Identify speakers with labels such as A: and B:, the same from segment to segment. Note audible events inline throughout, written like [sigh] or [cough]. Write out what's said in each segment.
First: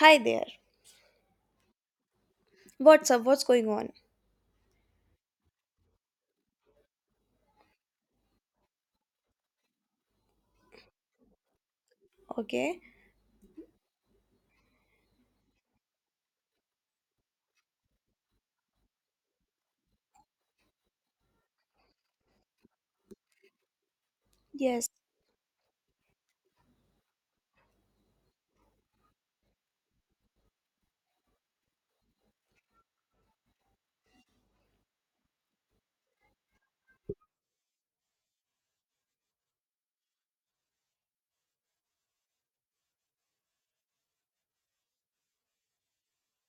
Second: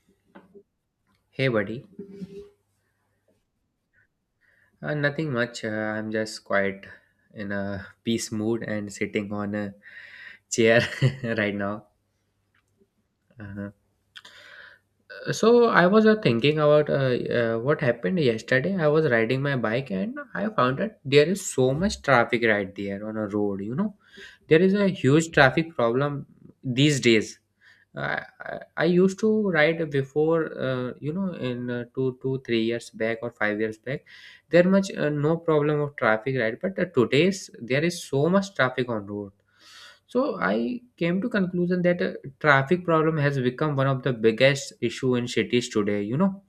A: Hi there.
B: Hey, buddy.
A: What's up? What's going on?
B: Nothing much. I'm just quite in a peace mood and sitting on a chair [laughs] right now.
A: Okay.
B: Uh-huh. So I was thinking about what happened yesterday. I was riding my bike and I found that there is so much traffic right there on a road. There is
A: Yes.
B: a huge traffic problem these days. I used to ride before, in 3 years back or 5 years back, there much no problem of traffic, right? But today's there is so much traffic on road. So I came to conclusion that traffic problem has become one of the biggest issue in cities today.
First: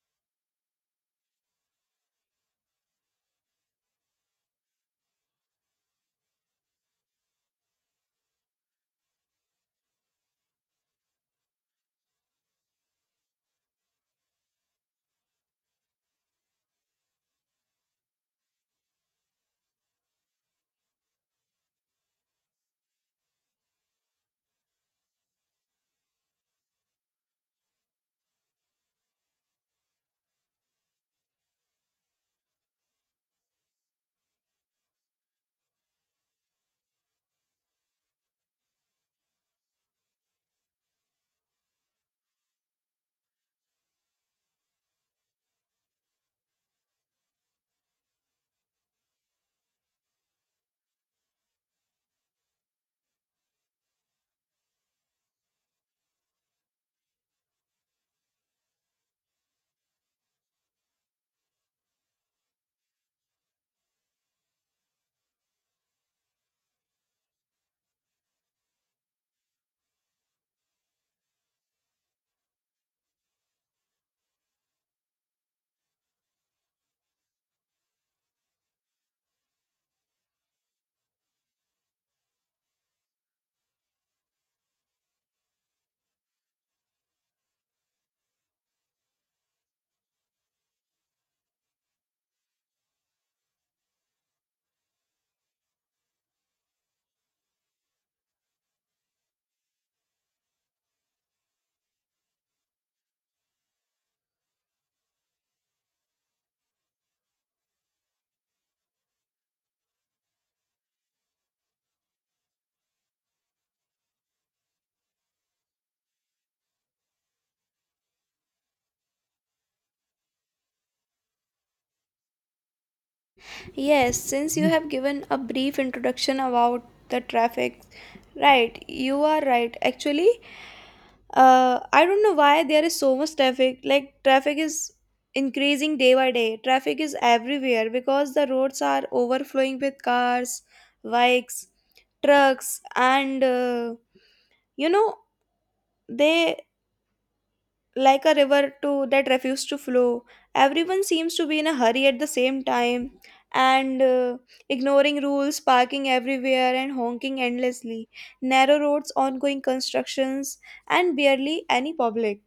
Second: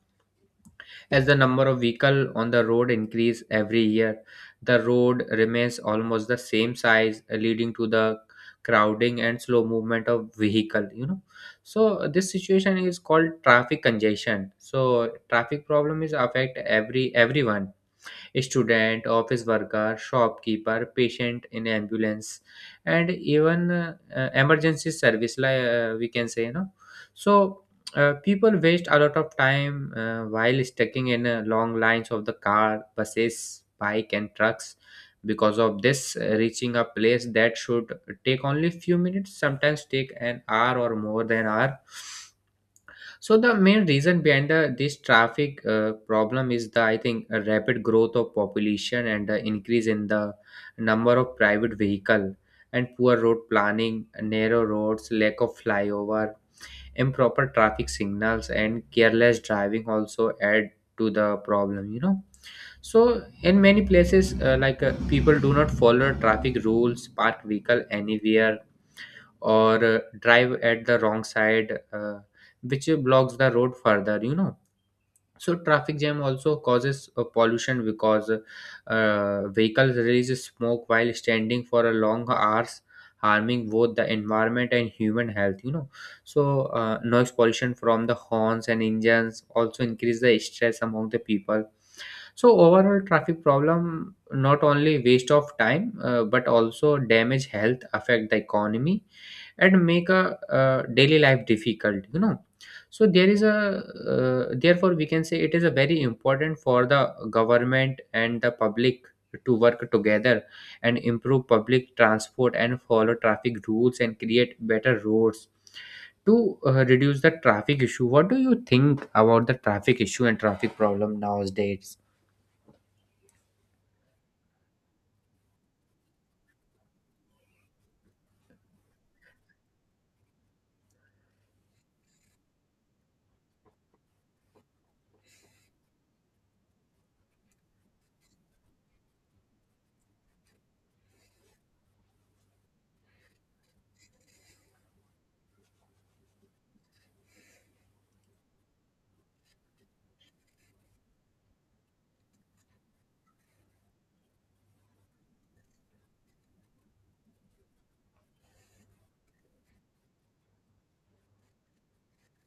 B: As the number of vehicles on the road increase every year, the road remains almost the same size, leading to the crowding and slow movement of vehicle. So this situation is called traffic congestion. So traffic problem is affect everyone student, office worker, shopkeeper, patient in ambulance, and even emergency service, like we can say. So people waste a lot of time while stucking in long lines of the car, buses, bike, and trucks. Because of this, reaching a place that should take only few minutes, sometimes take an hour or more than hour. So the main reason behind this traffic problem is the, I think, a rapid growth of population and the increase in the number of private vehicle, and poor road planning, narrow roads, lack of flyover, improper traffic signals, and careless driving also add to the problem. So in many places like people do not follow traffic rules, park vehicle anywhere or drive at the wrong side, which blocks the road further. So traffic jam also causes pollution because vehicles release smoke while standing for a long hours, harming both the environment and human health, you know So noise pollution from the horns and engines also increase the stress among the people. So overall traffic problem not only waste of time, but also damage health, affect the economy, and make a daily life difficult. So there is a Therefore, we can say it is a very important for the government and the public to work together and improve public transport and follow traffic rules and create better roads to reduce the traffic issue. What do you think about the traffic issue and traffic problem nowadays?
A: Yes, since you have given a brief introduction about the traffic, right, you are right. Actually, I don't know why there is so much traffic. Like, traffic is increasing day by day. Traffic is everywhere because the roads are overflowing with cars, bikes, trucks, and you know, they like a river too that refused to flow. Everyone seems to be in a hurry at the same time and ignoring rules, parking everywhere, and honking endlessly. Narrow roads, ongoing constructions, and barely any public,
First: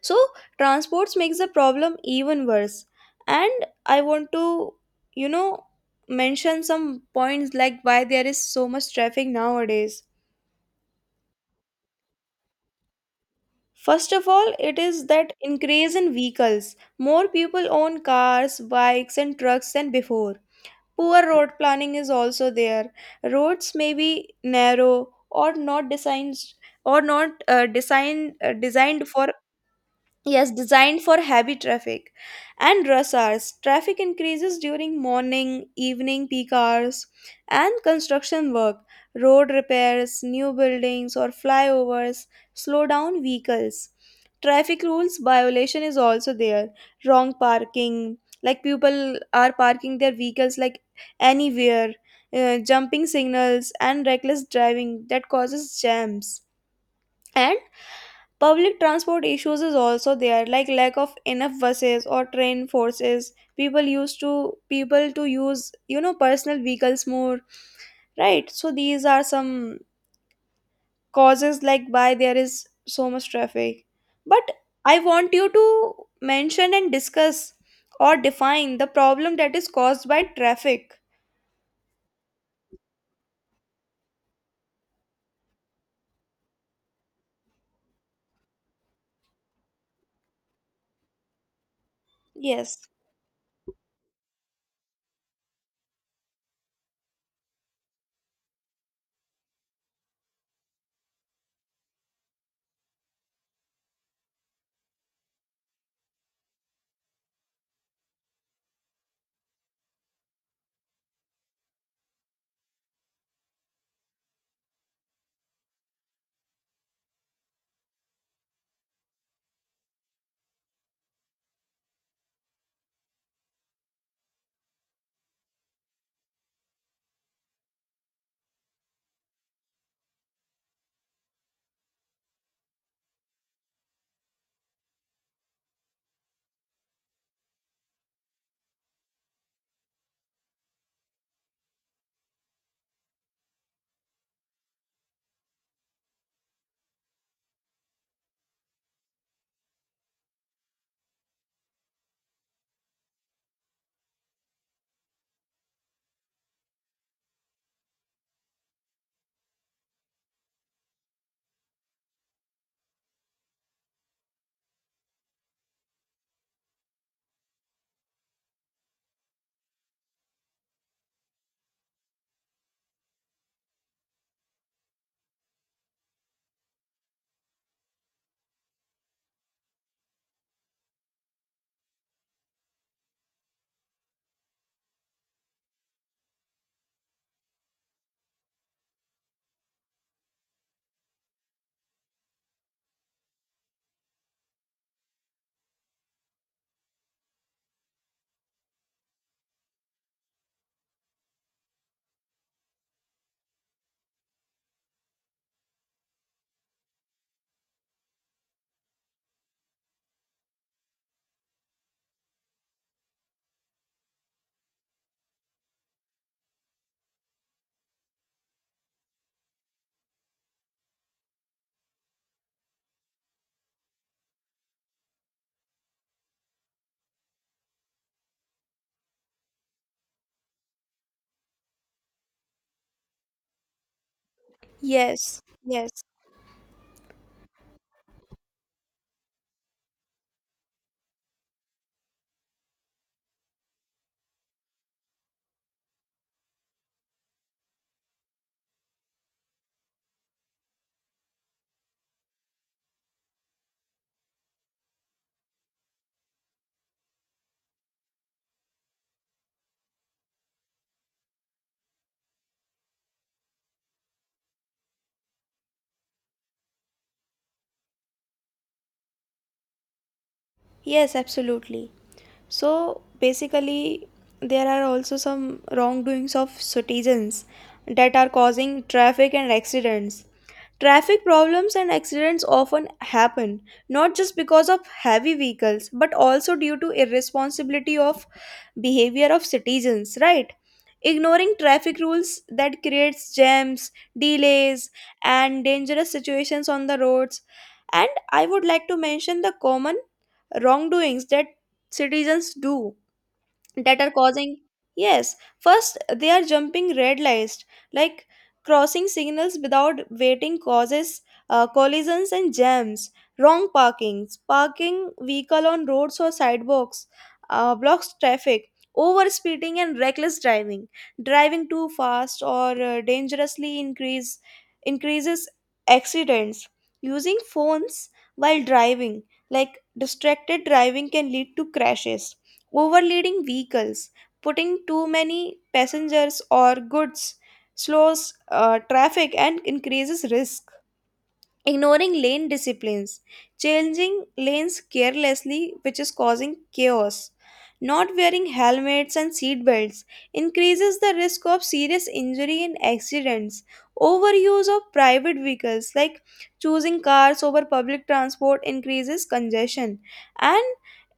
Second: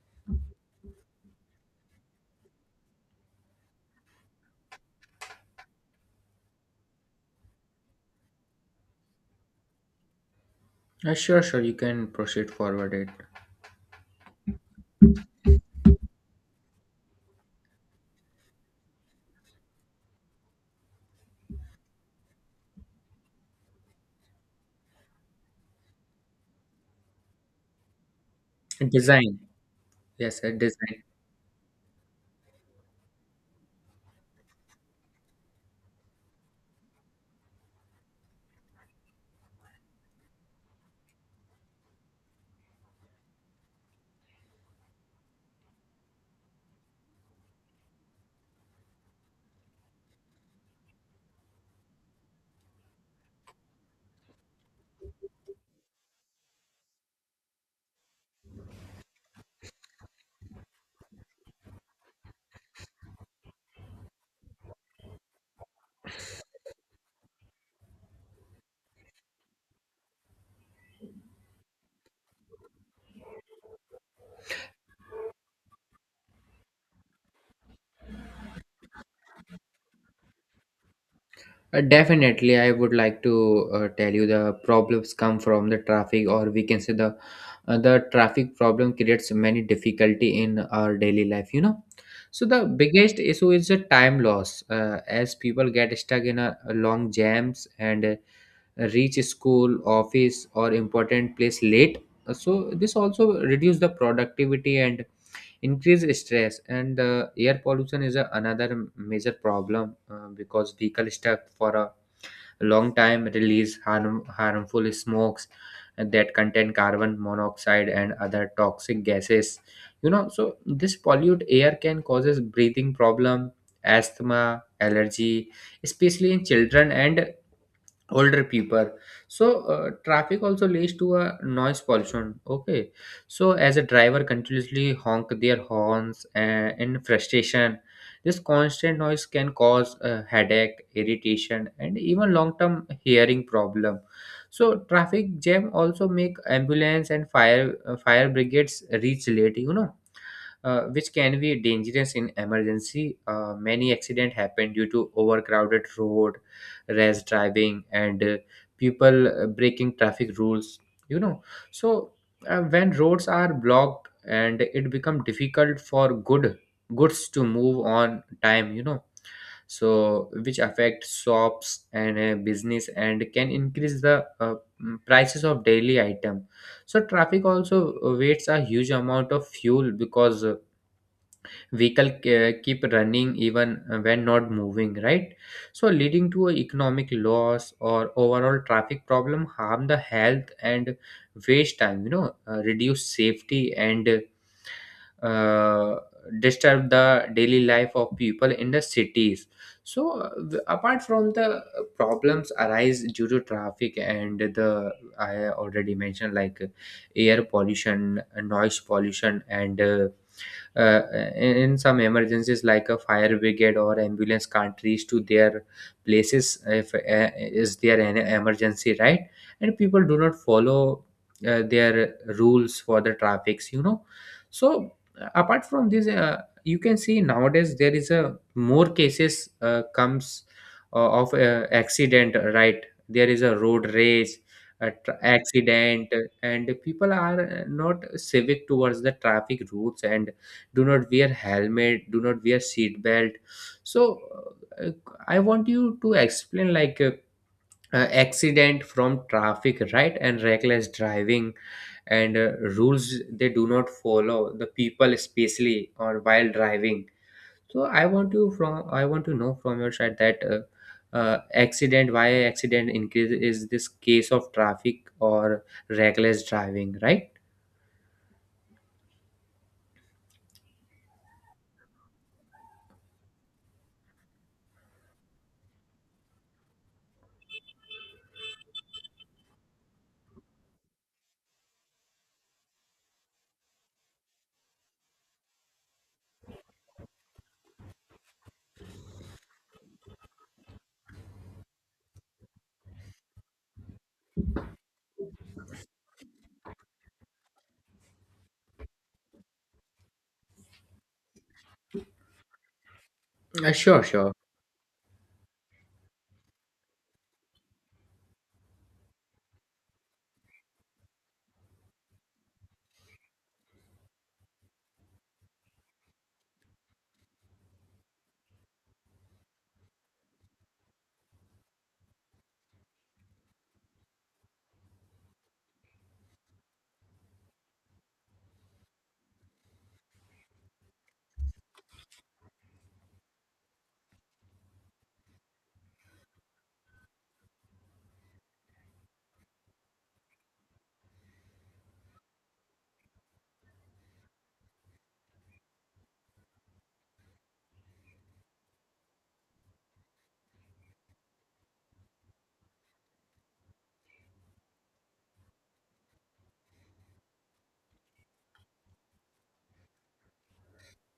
A: so transports makes the problem even worse. And I want to you know mention some points like why there is so much traffic nowadays.
B: Sure, sure. You can proceed forward it.
A: First of all, it is that increase in vehicles. More people own cars, bikes, and trucks than before. Poor road planning is also there. Roads may be narrow or not designed, or not designed, for.
B: Design. Yes,
A: Yes, designed
B: design.
A: for heavy traffic and rush hours. Traffic increases during morning, evening peak hours, and construction work. Road repairs, new buildings, or flyovers slow down vehicles. Traffic rules violation is also there. Wrong parking, like people are parking their vehicles like anywhere, jumping signals, and reckless driving that causes jams. And public transport issues is also there, like lack of enough buses or train forces. People used to people to use personal vehicles more, right? So these are some causes like why there is so much traffic. But I want you to mention and discuss or define the problem that is caused by traffic.
B: Definitely, I would like to tell you the problems come from the traffic, or we can say the traffic problem creates many difficulty in our daily life. So the
A: Yes.
B: biggest issue is the time loss, as people get stuck in a long jams and reach school, office, or important place late. So this also reduce the productivity and increased stress, and air pollution is another major problem because vehicle stuck for a long time release harmful smokes that contain carbon monoxide and other toxic gases. So this polluted air can causes breathing problem, asthma, allergy, especially in children and older people. So traffic also leads to a noise pollution, okay. So as a driver continuously honk their horns in frustration, this constant noise can cause headache, irritation, and even long term hearing problem. So traffic jam also make ambulance and fire brigades reach late, which can be dangerous in emergency. Many accident happen due to overcrowded road, rash driving, and people breaking traffic rules. You know, so when roads are blocked, and it become difficult for goods to move on time. So which affect shops and business and can increase the prices of daily item. So traffic also wastes a huge amount of fuel because vehicle keep running even when not moving, right. So leading to a economic loss, or overall traffic problem harm the health and waste time, reduce safety, and uh, disturb the daily life of people in the cities. So apart from the problems arise due to traffic, and the I already mentioned, like air pollution, noise pollution, and uh, in some emergencies, like a fire brigade or ambulance can't reach to their places if is there an emergency, right. And people do not follow their rules for the traffics. So apart from this you can see nowadays there is a more cases comes of accident, right. There is a road rage,
A: Yes. Yes.
B: accident, and people are not civic towards the traffic rules and do not wear helmet, do not wear seat belt. So I want you to explain like accident from traffic, right, and reckless driving, and rules they do not follow the people especially or while driving. So I want to know from your side that accident, why accident increase, is this case of traffic or reckless driving, right?
A: Yes, absolutely. So basically, there are also some wrongdoings of citizens that are causing traffic and accidents. Traffic problems and accidents often happen not just because of heavy vehicles but also due to irresponsibility of behavior of citizens, right? Ignoring traffic rules that creates jams, delays, and dangerous situations on the roads. And I would like to mention the common wrongdoings that citizens do that
B: Sure,
A: are
B: sure.
A: causing. Yes, first they are jumping red lights, like crossing signals without waiting causes collisions and jams. Wrong parkings, parking vehicle on roads or sidewalks, blocks traffic. Over speeding and reckless driving, driving too fast or dangerously, increases accidents. Using phones while driving, like distracted driving, can lead to crashes. Overloading vehicles, putting too many passengers or goods, slows traffic and increases risk. Ignoring lane disciplines, changing lanes carelessly, which is causing chaos. Not wearing helmets and seat belts increases the risk of serious injury and accidents. Overuse of private vehicles, like choosing cars over public transport, increases congestion, and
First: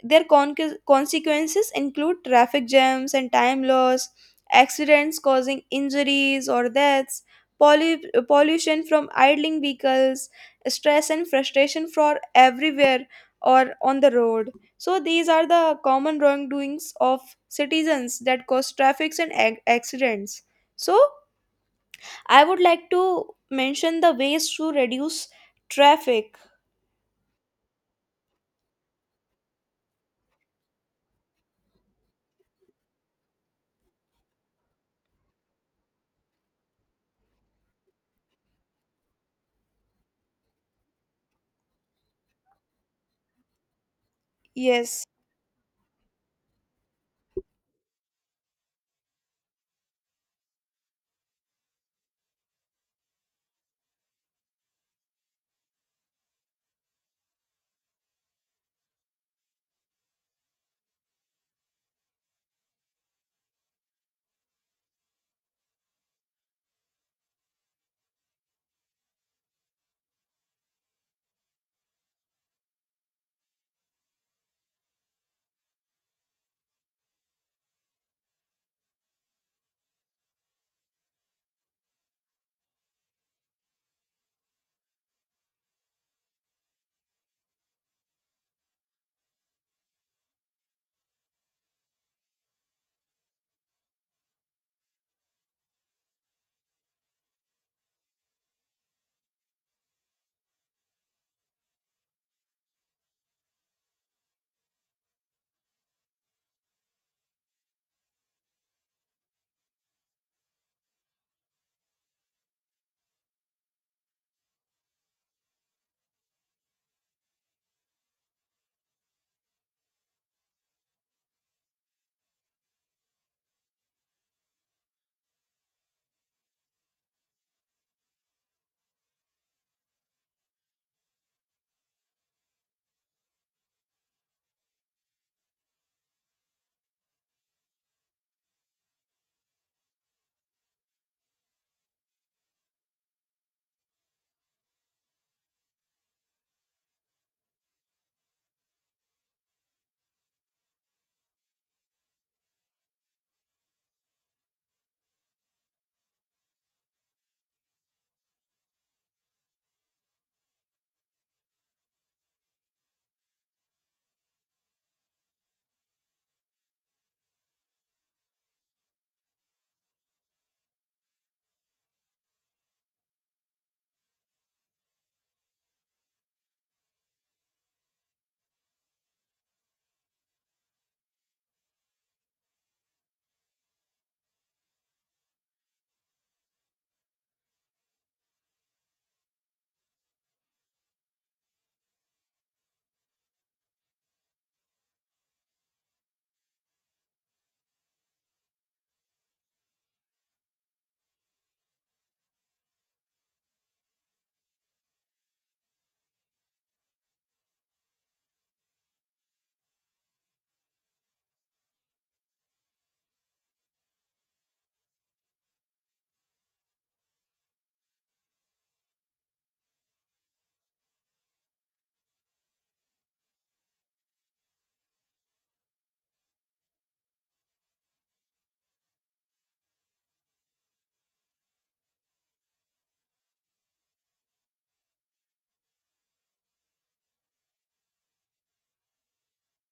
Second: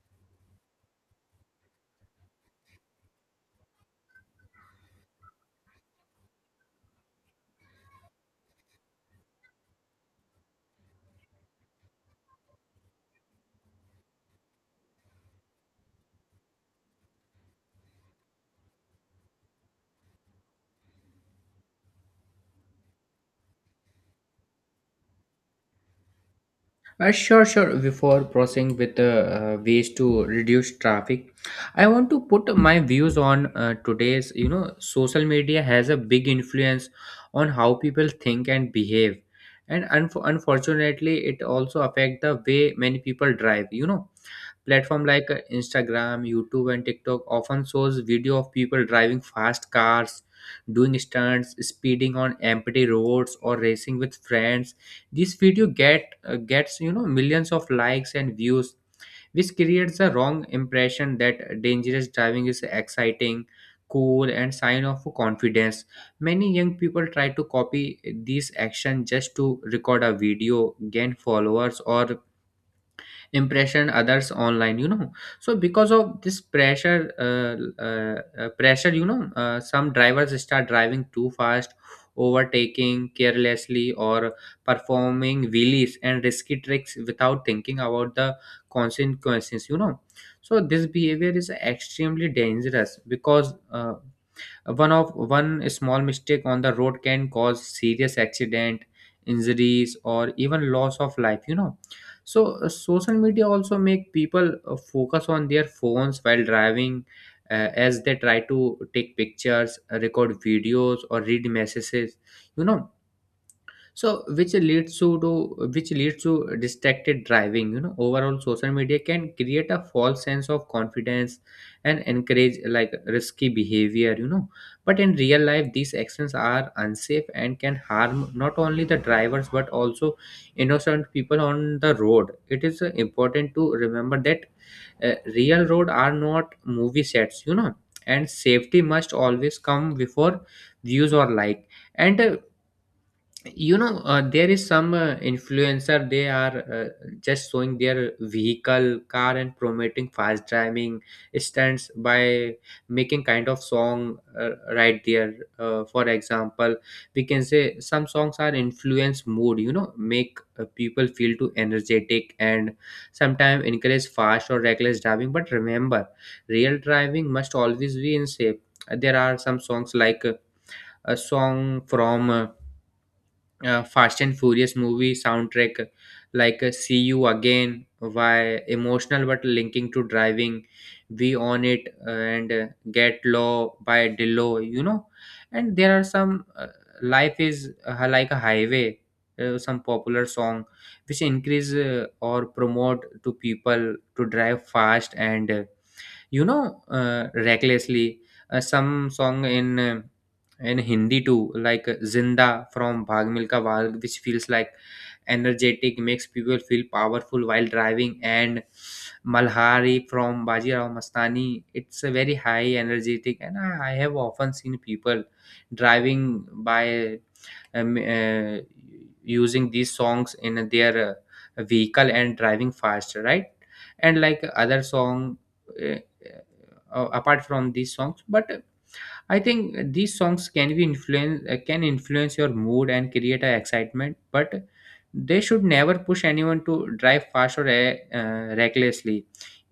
A: their consequences include traffic jams and time loss, accidents causing injuries or deaths, pollution from idling vehicles, stress and frustration for everywhere or on the road. So these are the common wrongdoings of citizens that cause traffics and accidents. So I would like to mention the ways to reduce traffic.
B: Sure, sure. Before proceeding with ways to reduce traffic, I want to put my views on today's. Social media has a big influence on how people think and behave, and unfortunately, it also affect the way many people drive.
A: Yes.
B: Platform like Instagram, YouTube, and TikTok often shows video of people driving fast cars, doing stunts, speeding on empty roads, or racing with friends. This video gets millions of likes and views, which creates a wrong impression that dangerous driving is exciting, cool, and sign of confidence. Many young people try to copy these actions just to record a video, gain followers, or impression others online. So because of this pressure , some drivers start driving too fast, overtaking carelessly, or performing wheelies and risky tricks without thinking about the consequences. So this behavior is extremely dangerous because one small mistake on the road can cause serious accident, injuries, or even loss of life. So social media also make people focus on their phones while driving, as they try to take pictures, record videos, or read messages. You know so which leads to distracted driving. Overall, social media can create a false sense of confidence and encourage like risky behavior. But in real life, these actions are unsafe and can harm not only the drivers but also innocent people on the road. It is important to remember that real road are not movie sets, and safety must always come before views or like. And there is some influencer, they are just showing their vehicle car and promoting fast driving stunts by making kind of song, right there. For example, we can say some songs are influence mood, make people feel too energetic, and sometimes encourage fast or reckless driving, but remember, real driving must always be in shape. There are some songs, like a song from Fast and Furious movie soundtrack, like See You Again, why emotional but linking to driving, We On It, and Get Low by Dillo, you know And there are some Life is Like a Highway, some popular song which increase or promote to people to drive fast and recklessly. Some song in Hindi too, like Zinda from Bhag Milka Bhag, which feels like energetic, makes people feel powerful while driving. And Malhari from Bajirao Mastani, it's a very high energetic, and I have often seen people driving by um, uh, using these songs in their vehicle and driving faster, right. And like other song, uh, apart from these songs. But I think these songs can influence your mood and create a excitement, but they should never push anyone to drive fast or recklessly.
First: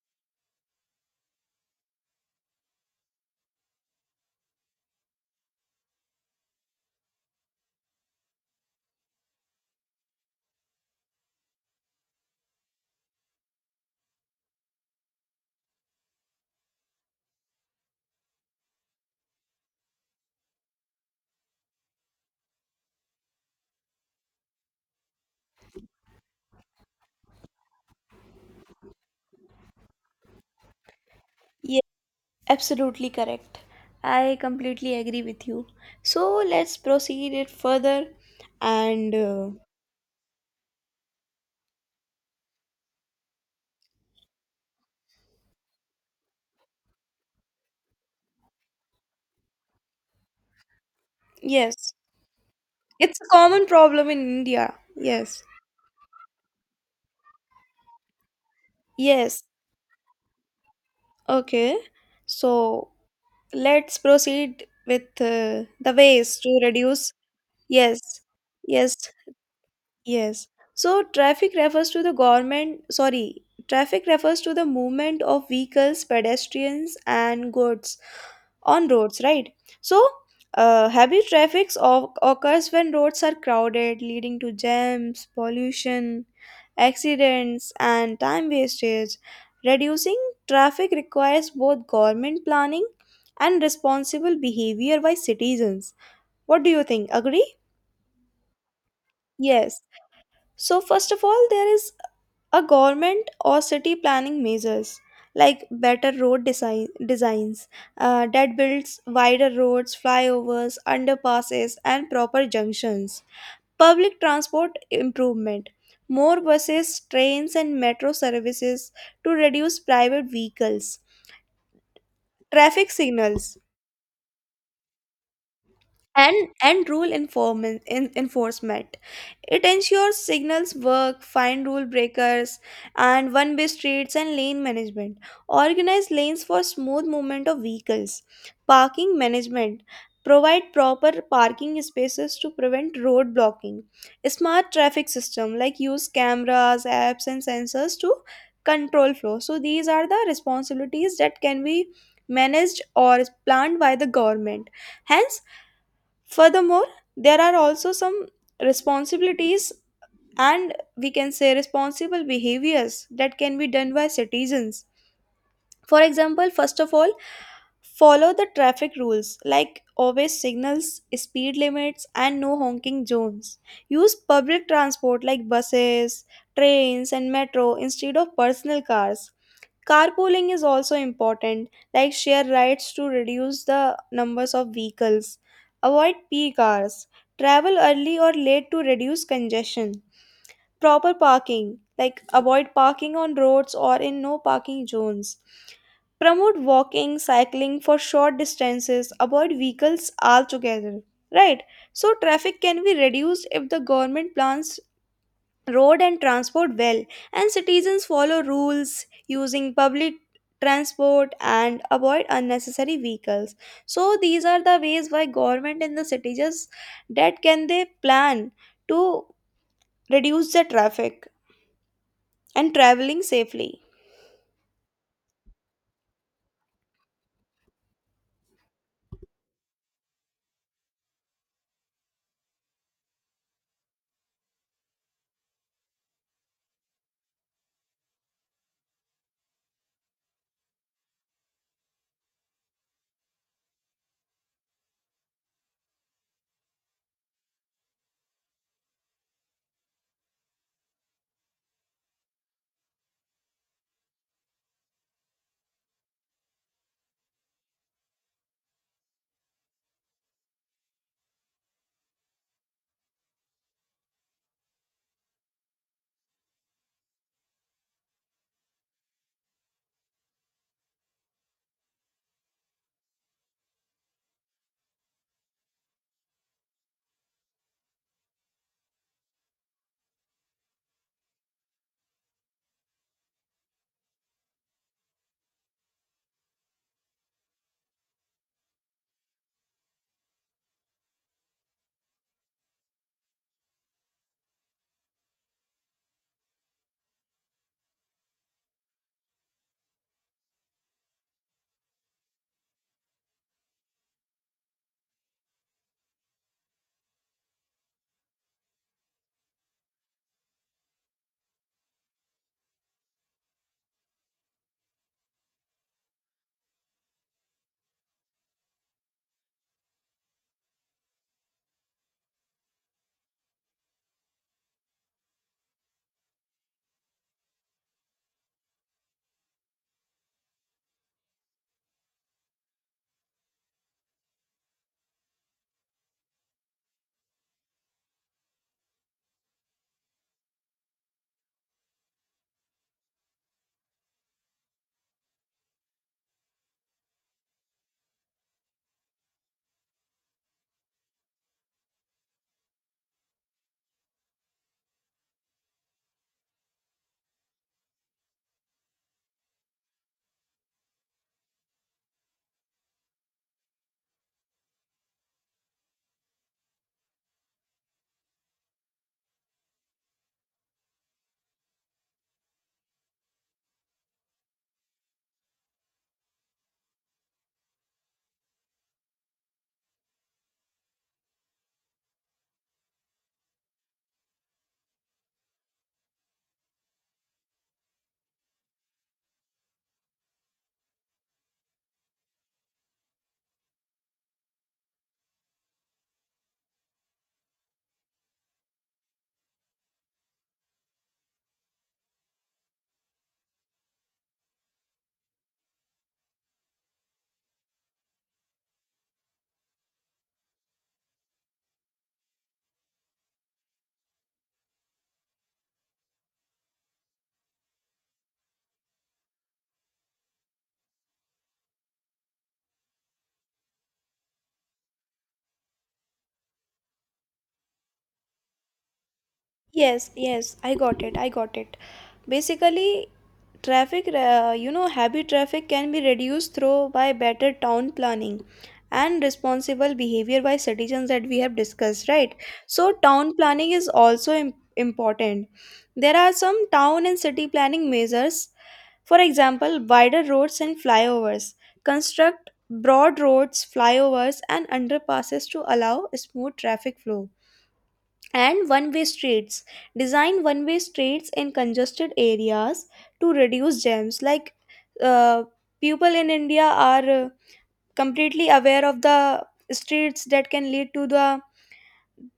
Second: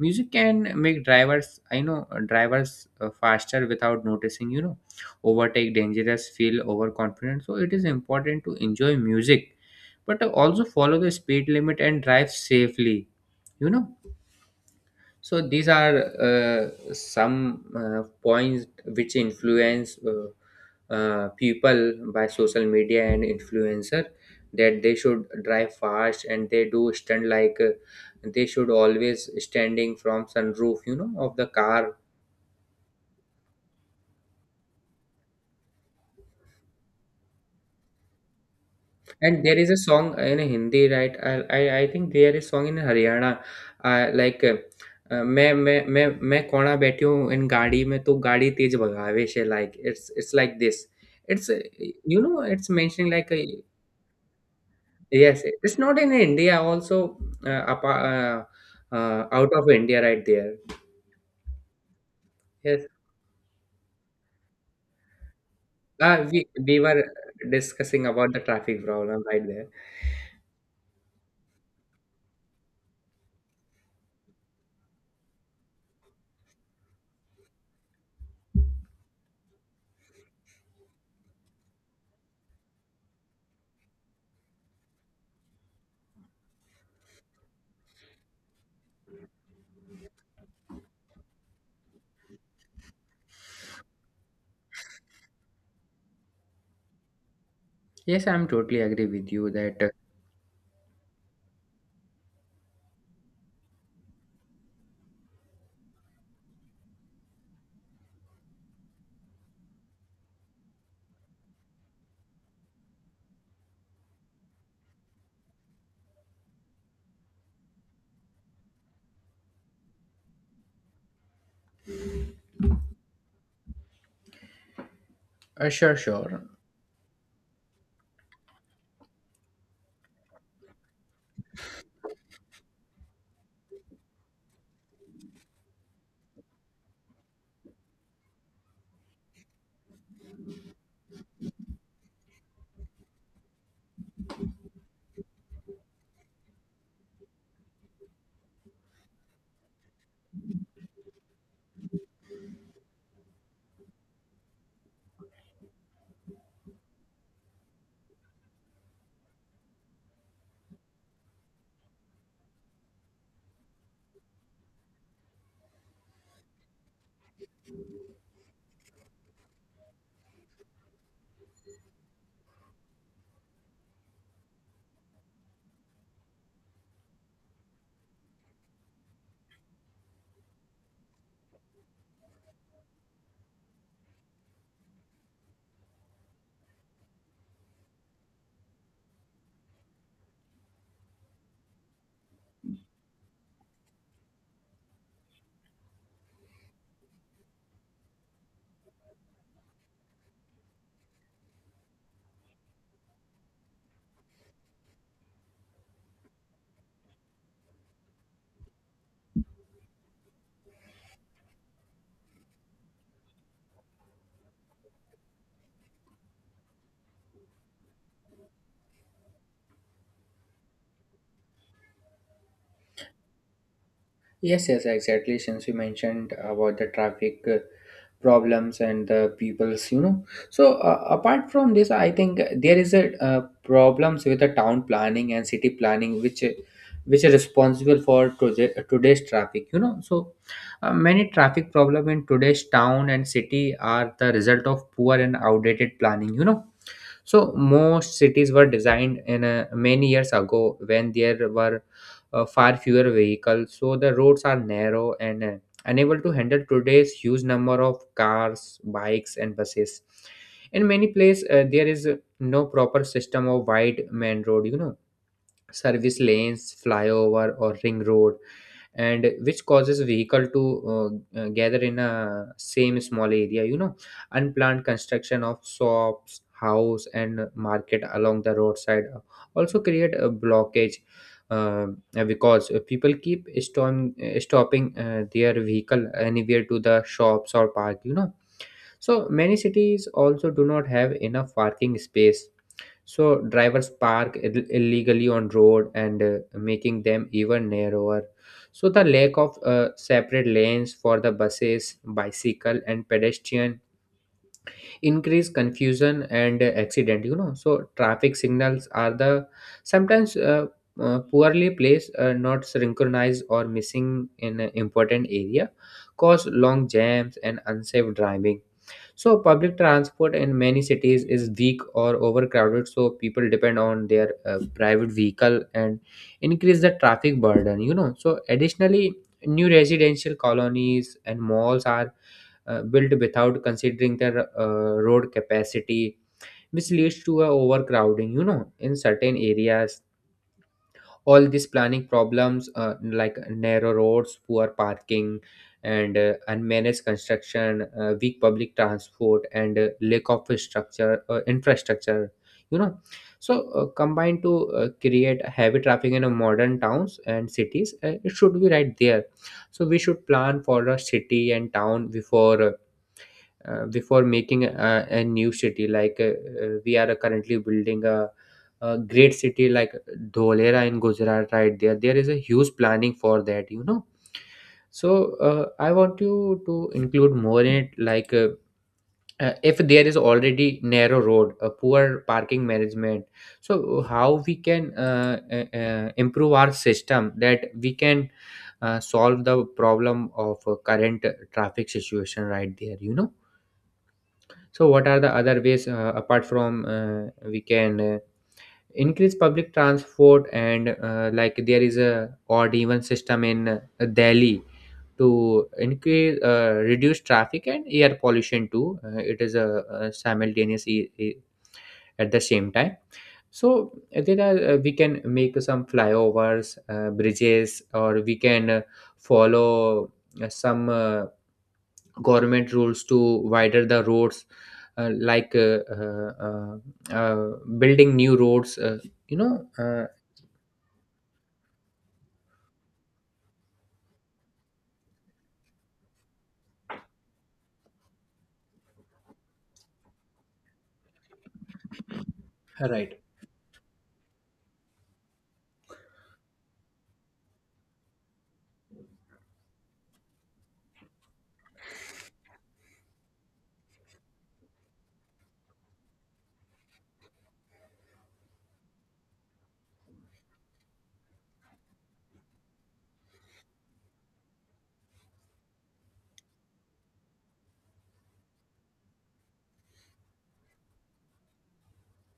B: Music can make drivers, I know drivers faster without noticing, overtake dangerous, feel overconfident. So it is important to enjoy music but also follow the speed limit and drive safely, you know So these are some points which influence people by social media and influencer, that they should drive fast and they do stand like they should always standing from sunroof of the
A: Yes,
B: car.
A: absolutely correct. I completely agree with you. So let's proceed it further. And
B: And there is a song in Hindi, right? I think there is song in Haryana, uh, like uh, मैं मैं कोना बैठी हूँ इन गाड़ी में तो गाड़ी तेज भगावे से, like it's like this. It's
A: Yes,
B: You know, it's mentioning
A: it's a
B: like a,
A: common problem in India. Yes.
B: yes, it's not in India also. Apa
A: Yes.
B: Out of India right there,
A: Okay.
B: yes.
A: So let's proceed with the
B: uh,
A: ways
B: we
A: to
B: we were
A: reduce. Yes,
B: discussing about the traffic
A: yes,
B: problem right there.
A: yes. So, traffic refers to the government, sorry, traffic refers to the movement of vehicles, pedestrians, and goods on roads, right? So, heavy traffic occurs when roads are crowded, leading to jams, pollution, accidents, and time wastage. Reducing traffic requires both government planning and responsible behavior by citizens. What do you think? Agree?
B: Yes, I'm totally agree with you
A: Yes.
B: that.
A: So, first of all, there is a government or city planning measures like better road designs that builds wider roads, flyovers, underpasses, and proper junctions. Public transport improvement. More buses, trains, and metro services to reduce private vehicles. Traffic signals
B: Sure, sure.
A: and rule enforcement, it ensures signals work, find rule breakers. And one way streets and lane management, organize lanes for smooth movement of vehicles. Parking management, provide proper parking spaces to prevent road blocking. Smart traffic system, like use cameras, apps, and sensors to control flow. So these are the responsibilities that can be managed or planned by the government, hence. Furthermore, there are also some responsibilities, and we can say responsible behaviors that can be done by citizens. For example, first of all, follow the traffic rules like always signals, speed limits, and no honking zones. Use public transport like buses, trains, and metro instead of personal cars. Carpooling is also important, like share rides to reduce the numbers of vehicles. Avoid peak hours. Travel early or late to reduce congestion. Proper parking, like avoid parking on roads or in no parking zones. Promote walking, cycling for short distances. Avoid vehicles altogether. Right? So, traffic can be reduced if the government plans road and transport well, and citizens follow rules, using public transport and avoid unnecessary vehicles. So these are the ways why government in the city just that can they plan to reduce the traffic and traveling safely.
B: Yes, yes, exactly. Since you mentioned about the traffic problems and the people's, you know. So, apart from this, I think there is a problems with the town planning and city planning, which are responsible for today, today's traffic, you know. So, many traffic problem in today's town and city are the result of poor and outdated planning, you know. So most cities were designed in many years ago when there were far fewer vehicles. So the roads are narrow and unable to handle today's huge number of cars, bikes, and buses. In many places, there is no proper system of wide main road, you know, service lanes, flyover, or ring road, and which causes vehicle to gather in a same small area, you know. Unplanned construction of shops, house, and market along the roadside also create a blockage, uh, because people keep stopping their vehicle anywhere to the shops or park, you know. So many cities also do not have enough parking space, so drivers park illegally on road and making them even narrower. So the lack of separate lanes for the buses, bicycle, and pedestrian increase confusion and accident, you know. So traffic signals are the sometimes poorly placed, not synchronized, or missing in an important area, cause long jams and unsafe driving. So public transport in many cities is weak or overcrowded, so people depend on their private vehicle and increase the traffic burden, you know. So additionally, new residential colonies and malls are built without considering their road capacity, which leads to a overcrowding, you know, in certain areas. All these planning problems, like narrow roads, poor parking, and unmanaged construction, weak public transport, and lack of structure infrastructure, you know, so combined to create heavy traffic in a modern towns and cities, it should be right there. So we should plan for a city and town before before making a new city like we are currently building a great city like Dholera in Gujarat, right there. There is a huge planning for that, you know. So I want you to include more in it like if there is already narrow road, a poor parking management. So how we can improve our system that we can solve the problem of current traffic situation right there, you know. So, what are the other ways apart from we can increase public transport and like there is a odd even system in Delhi to increase reduce traffic and air pollution too. It is a simultaneous at the same time. So, there are we can make some flyovers, bridges, or we can follow some. Government rules to widen the roads, uh, like uh, uh, uh, uh, building new roads. You know uh,
A: Yes, yes, I got it. I got it. Basically, traffic, you know, heavy traffic can be reduced through by better town planning and responsible behavior by citizens that we have discussed, right? So, town planning is also important. There are some town and city planning measures, for example, wider roads and flyovers. Construct broad roads, flyovers, and underpasses to allow smooth traffic flow. And one-way streets, design one-way streets in congested areas to reduce jams. Like uh, people in India are completely aware of the streets that can lead to the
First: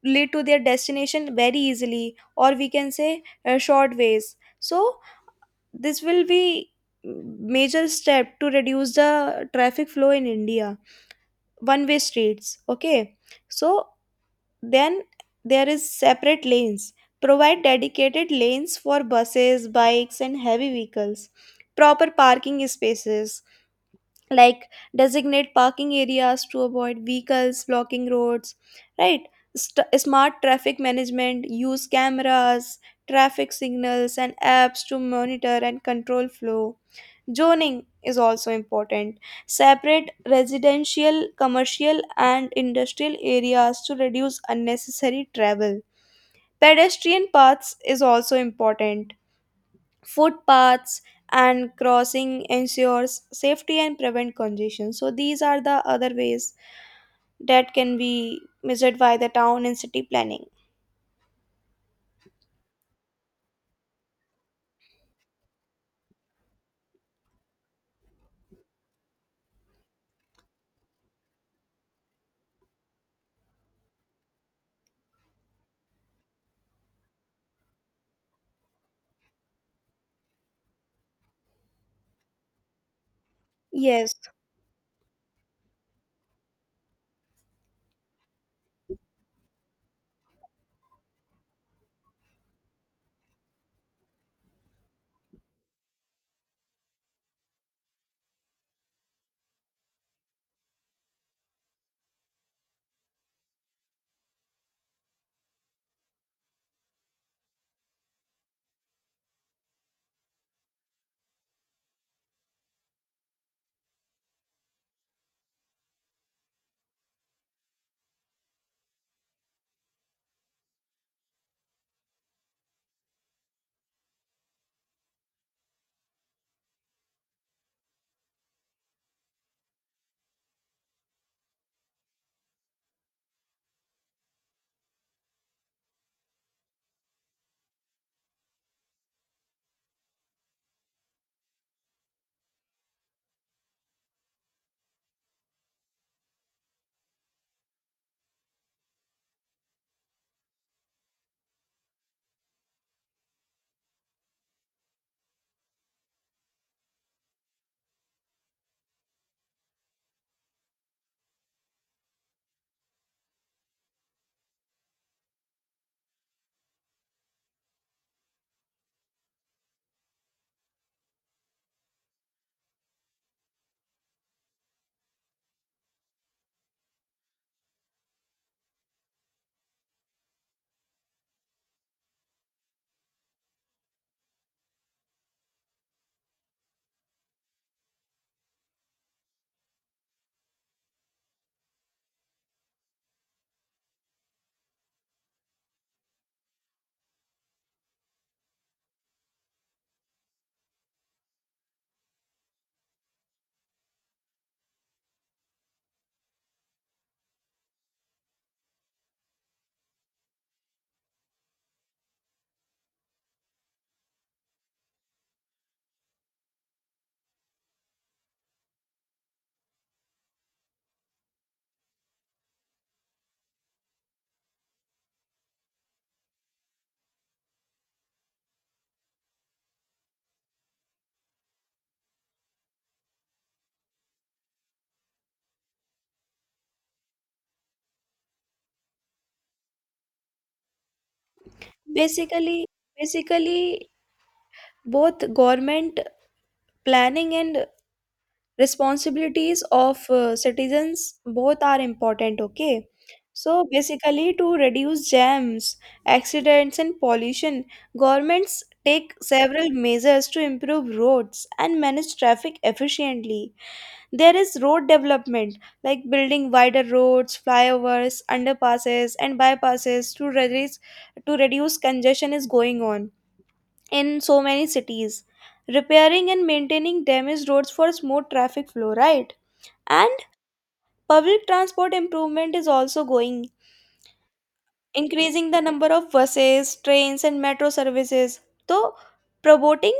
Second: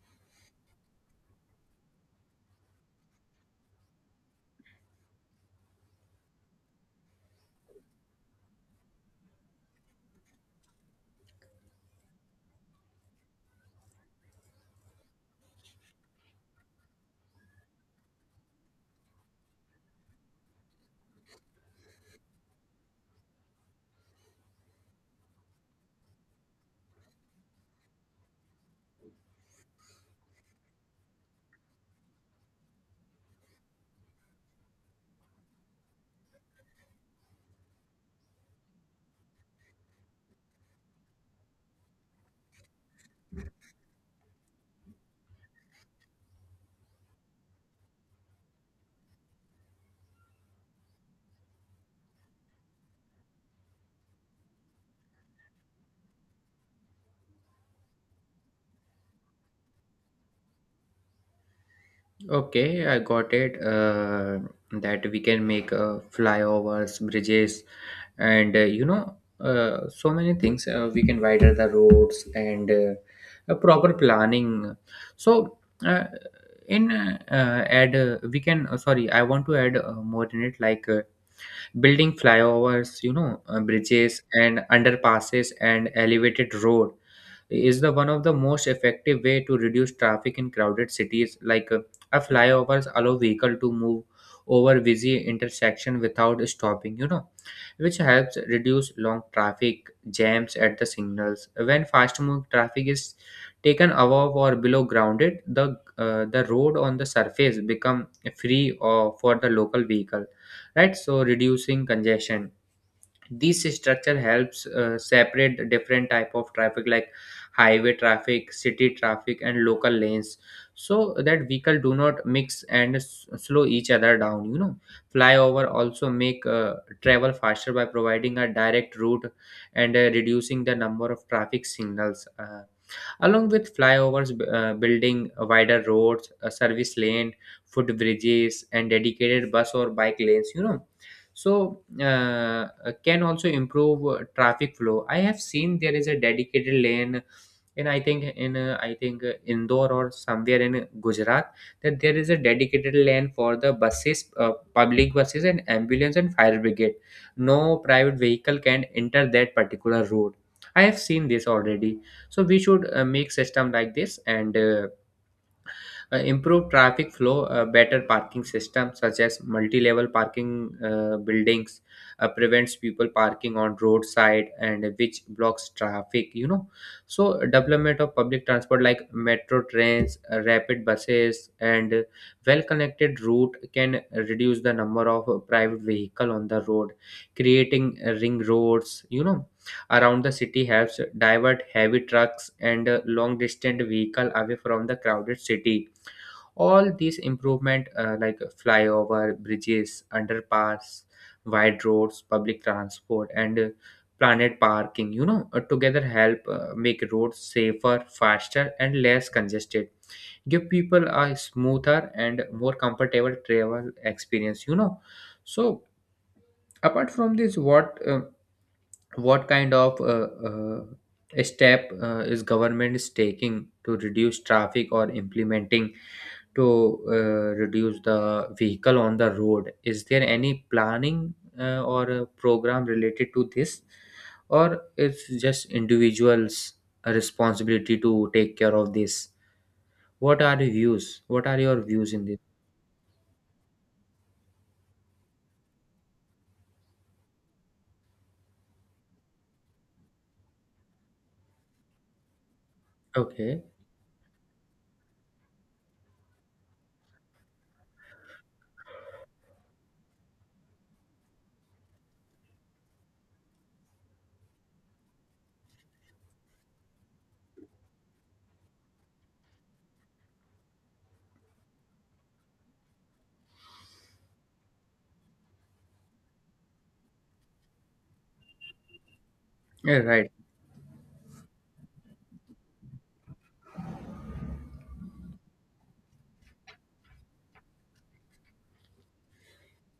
A: lead to their destination very easily, or we can say short ways. So this will be major step to reduce the traffic flow in India. One way streets, okay. So then there is separate lanes. Provide dedicated lanes for buses, bikes, and heavy vehicles. Proper parking spaces, like designate parking areas to avoid vehicles blocking roads, right? Smart traffic management, use cameras, traffic signals, and apps to monitor and control flow. Zoning is also important. Separate residential, commercial, and industrial areas to reduce unnecessary travel. Pedestrian paths is also important. Footpaths and crossing ensures safety and prevent congestion. So these are the other ways that can be measured by the town and city planning.
B: okay, I got it that we can make flyovers bridges and you know so many things we can widen the roads and a proper planning so uh, in add we can sorry I want to add more in it like building flyovers you know
A: Yes,
B: bridges and underpasses and elevated road is the one of the most effective way to reduce traffic in crowded cities like a flyovers allow vehicle to move over busy intersection without stopping you know which helps reduce long traffic jams at the signals when fast moving traffic is taken above or below grounded the road on the surface become free or for the local vehicle right so reducing congestion this structure helps separate the different type of traffic like highway traffic city traffic and local lanes so that vehicle do not mix and s- slow each other down you know flyover also make travel faster by providing a direct route and reducing the number of traffic signals along with flyovers, building wider roads, a service lane, footbridges, and dedicated bus or bike lanes. You know, so can also improve traffic flow. I have seen there is a dedicated lane in I think indore or somewhere in gujarat that there is a dedicated lane for the buses public buses and ambulance and fire brigade no private vehicle can enter that particular road I have seen this already so we should make system like this and improve traffic flow, better parking systems such as multi-level parking buildings prevents people parking on roadside and which blocks traffic. You know, so development of public transport like metro trains, rapid buses, and well-connected route can reduce the number of private vehicle on the road. Creating ring roads, you know, around the city helps divert heavy trucks and long distance vehicle away from the crowded city all these improvement like flyover bridges underpass wide roads public transport and planet parking you know together help make roads safer faster and less congested give people a smoother and more comfortable travel experience you know so apart from this what kind of step is government is taking to reduce traffic or implementing to reduce the vehicle on the road. Is there any planning or a program related to this, or it's just individuals' responsibility to take care of this? What are the views? What are your views in this?
A: basically, basically both government planning and responsibilities of citizens, both are important, okay. So
B: Okay,
A: basically, to reduce jams, accidents, and pollution, governments take several measures to improve roads and manage traffic efficiently. There is road development, like building wider roads, flyovers, underpasses, and bypasses to reduce congestion is going on in so many cities. Repairing and maintaining damaged roads for smooth traffic flow, right.
B: yeah,
A: And
B: right.
A: public transport improvement is also going, increasing the number of buses, trains, and metro services. Though promoting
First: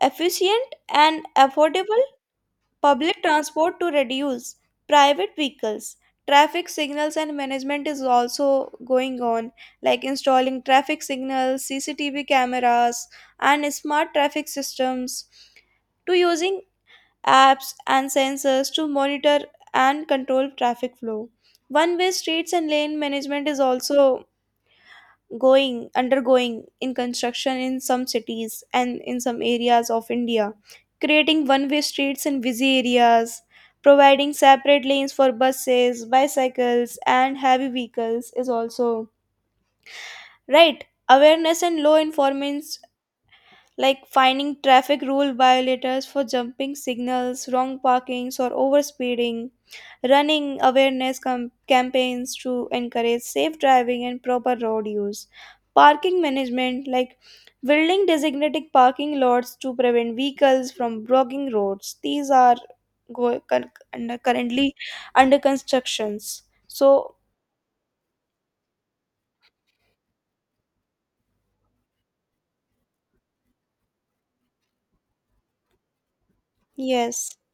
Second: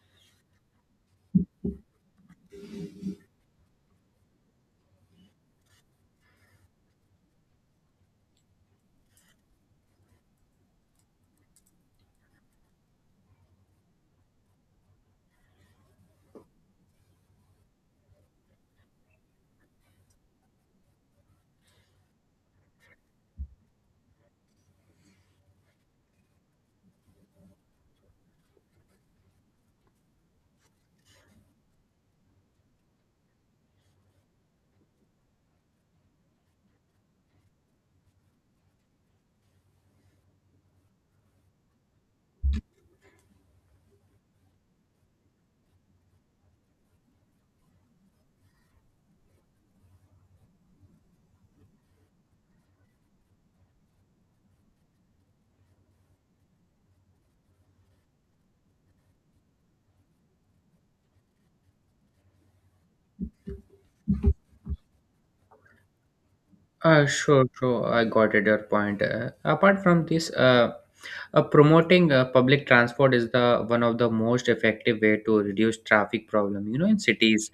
A: efficient and affordable public transport to reduce private vehicles. Traffic signals and management is also going on, like installing traffic signals, CCTV cameras, and smart traffic systems, to using apps and sensors to monitor and control traffic flow. One way streets and lane management is also going undergoing in construction in some cities and in some areas of India, creating one way streets in busy areas. Providing separate lanes for buses, bicycles, and heavy vehicles is also right. Awareness and low enforcement, like finding traffic rule violators for jumping signals, wrong parkings, or overspeeding, running awareness campaigns to encourage safe driving and proper road use. Parking management, like building designated parking lots to prevent vehicles from blocking roads. These are currently under constructions. So,
B: Sure, sure. I got it, your point. Apart from this, promoting public transport is the one of the most effective way to reduce traffic problem, you know, in
A: yes,
B: cities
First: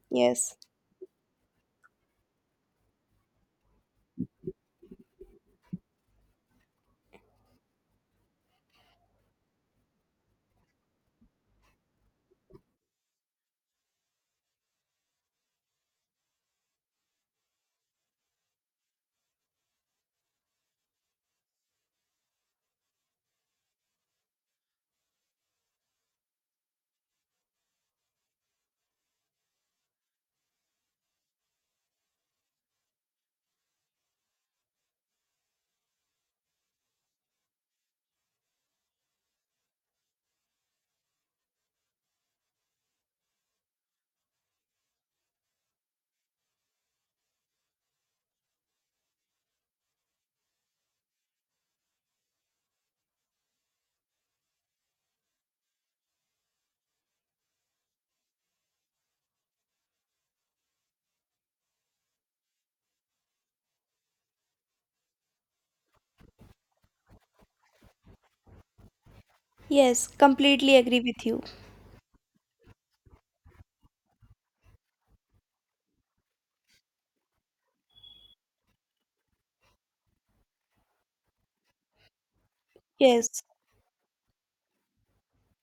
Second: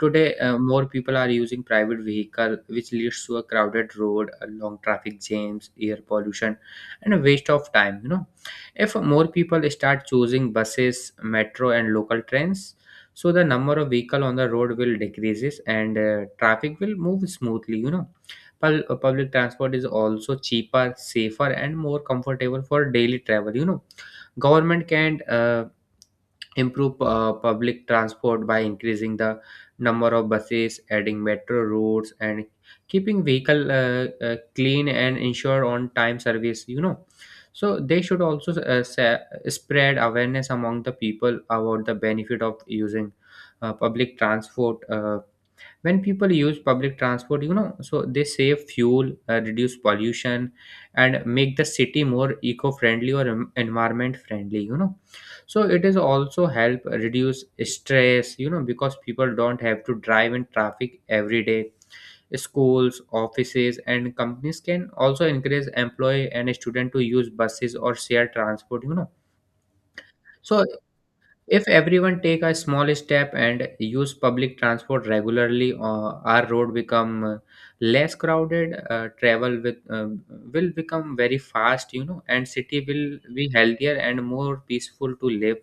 B: today.
A: yes,
B: Uh, more people are using private vehicle, which leads to a crowded road, long traffic jams, air pollution, and a waste of time, you know. If more people start choosing buses, metro, and local trains, so the number of vehicle on the road will decreases and traffic will move smoothly, you know. Public transport is also cheaper, safer, and more comfortable for daily travel, you know. Government can improve public transport by increasing the number of buses, adding metro routes, and keeping vehicle clean and ensure on-time service, you know. So they should also spread awareness among the people about the benefit of using public transport. When people use public transport, you know, so they save fuel, reduce pollution and make the city more eco-friendly or environment friendly, you know. So it is also help reduce stress, you know, because people don't have to drive in traffic every day. Schools, offices, and companies can also encourage employee and student to use buses or share transport, you know.
A: yes,
B: So
A: completely agree with you.
B: if everyone take a small step and use public transport regularly, our road become less crowded. Travel with will become very fast, you know, and city will
A: Yes,
B: be healthier and more peaceful to live.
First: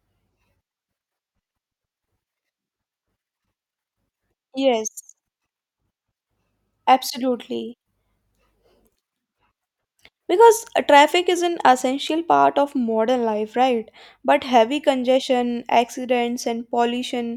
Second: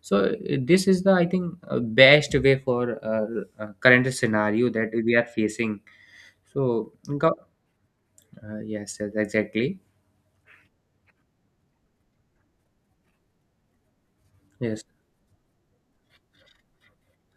B: So, this is the I think best way for current scenario that
A: yes,
B: we are facing. So
A: absolutely.
B: yes, yes, exactly.
A: Because traffic is an essential part of modern life, right, but heavy
B: Yes.
A: congestion, accidents, and pollution,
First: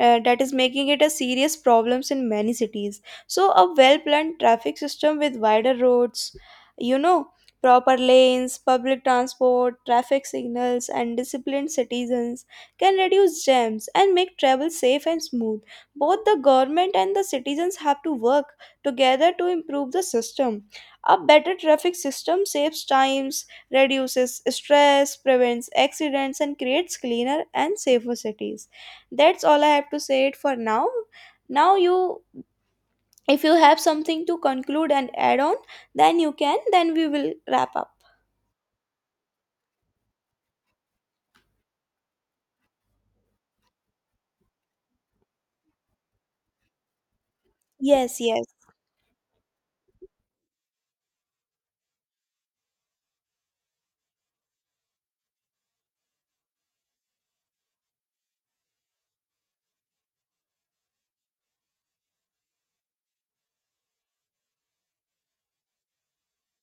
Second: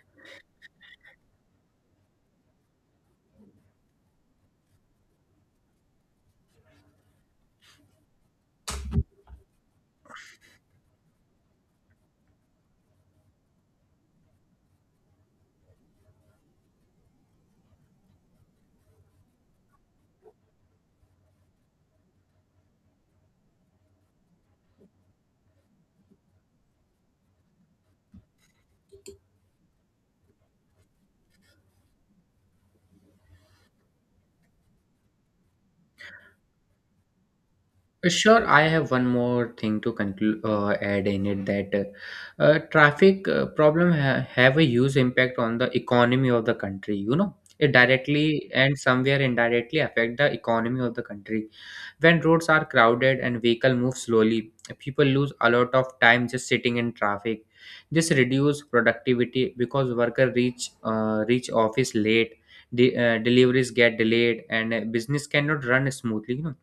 A: that is making it a serious problems in many cities. So a well planned traffic system with wider roads, you know, proper lanes, public transport, traffic signals, and disciplined citizens can reduce jams and make travel safe and smooth. Both the government and the citizens have to work together to improve the system. A better traffic system saves times, reduces stress, prevents accidents, and creates cleaner and safer cities. That's all I have to say it for now. Now you, if you have something to conclude and add on, then you can, then we will wrap up.
B: Sure, I have one more thing to conclude, add in it that traffic problem have a huge impact on the economy of the country, you know. It
A: Yes, yes,
B: directly and somewhere indirectly affect the economy of the country. When roads are crowded and vehicle move slowly, people lose a lot of time just sitting in traffic. This reduce productivity because worker reach office late. The deliveries get delayed and business cannot run smoothly, you know.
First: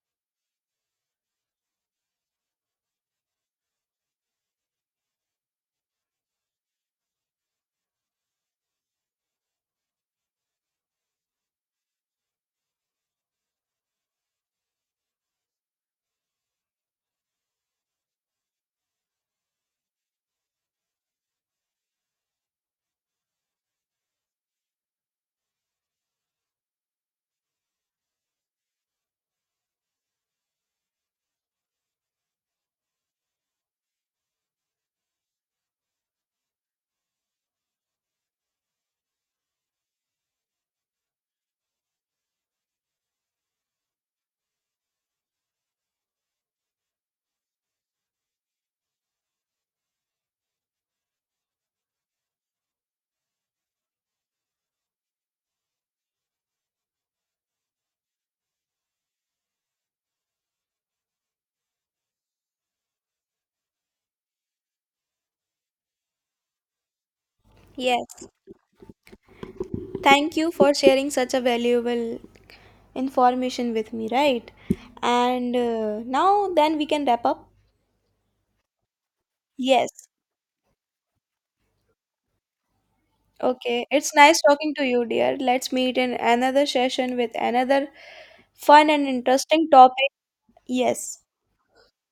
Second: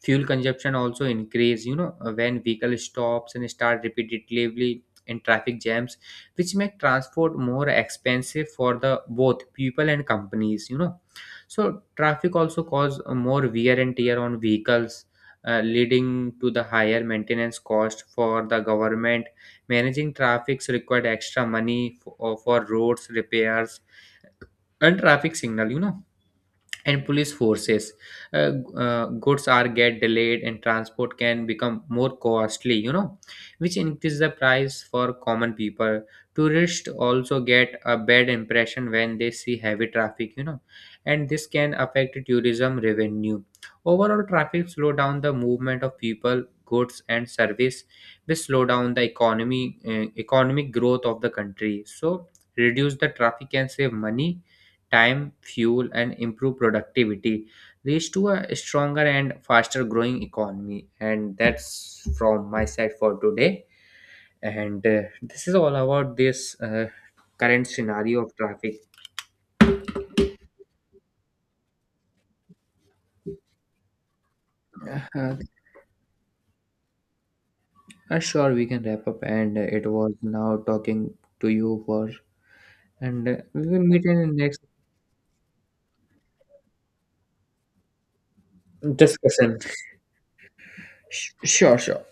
B: Fuel consumption also increase, you know, when vehicle stops and start repeatedly in traffic jams, which make transport more expensive for the both people and companies, you know. So traffic also cause more wear and tear on vehicles, leading to the higher maintenance cost for the government. Managing traffics required extra money for roads repairs and traffic signal, you know, and police forces. Uh, Goods are get delayed and transport can become more costly, you know, which increase the price for common people. Tourists also get a bad impression when they see heavy traffic, you know, and this can affect tourism revenue. Overall, traffic slow down the movement of people, goods, and service, which slow down the economy, economic growth of the country. So, reduce the traffic can save money, time, fuel, and improve productivity, leads to a stronger and faster growing economy. And that's from my side for today. And this is all about this current scenario
A: yes.
B: of traffic.
A: Thank you for sharing such a valuable information with me, right?
B: Uh,
A: And now then we can wrap up.
B: sure, we can wrap up. And it
A: Yes.
B: was now talking to you for, and we will
A: Okay,
B: meet
A: it's
B: in the
A: nice
B: next
A: talking to you, dear. Let's meet in another session with another fun and
B: discussion.
A: interesting topic. Yes.
B: Sure, sure.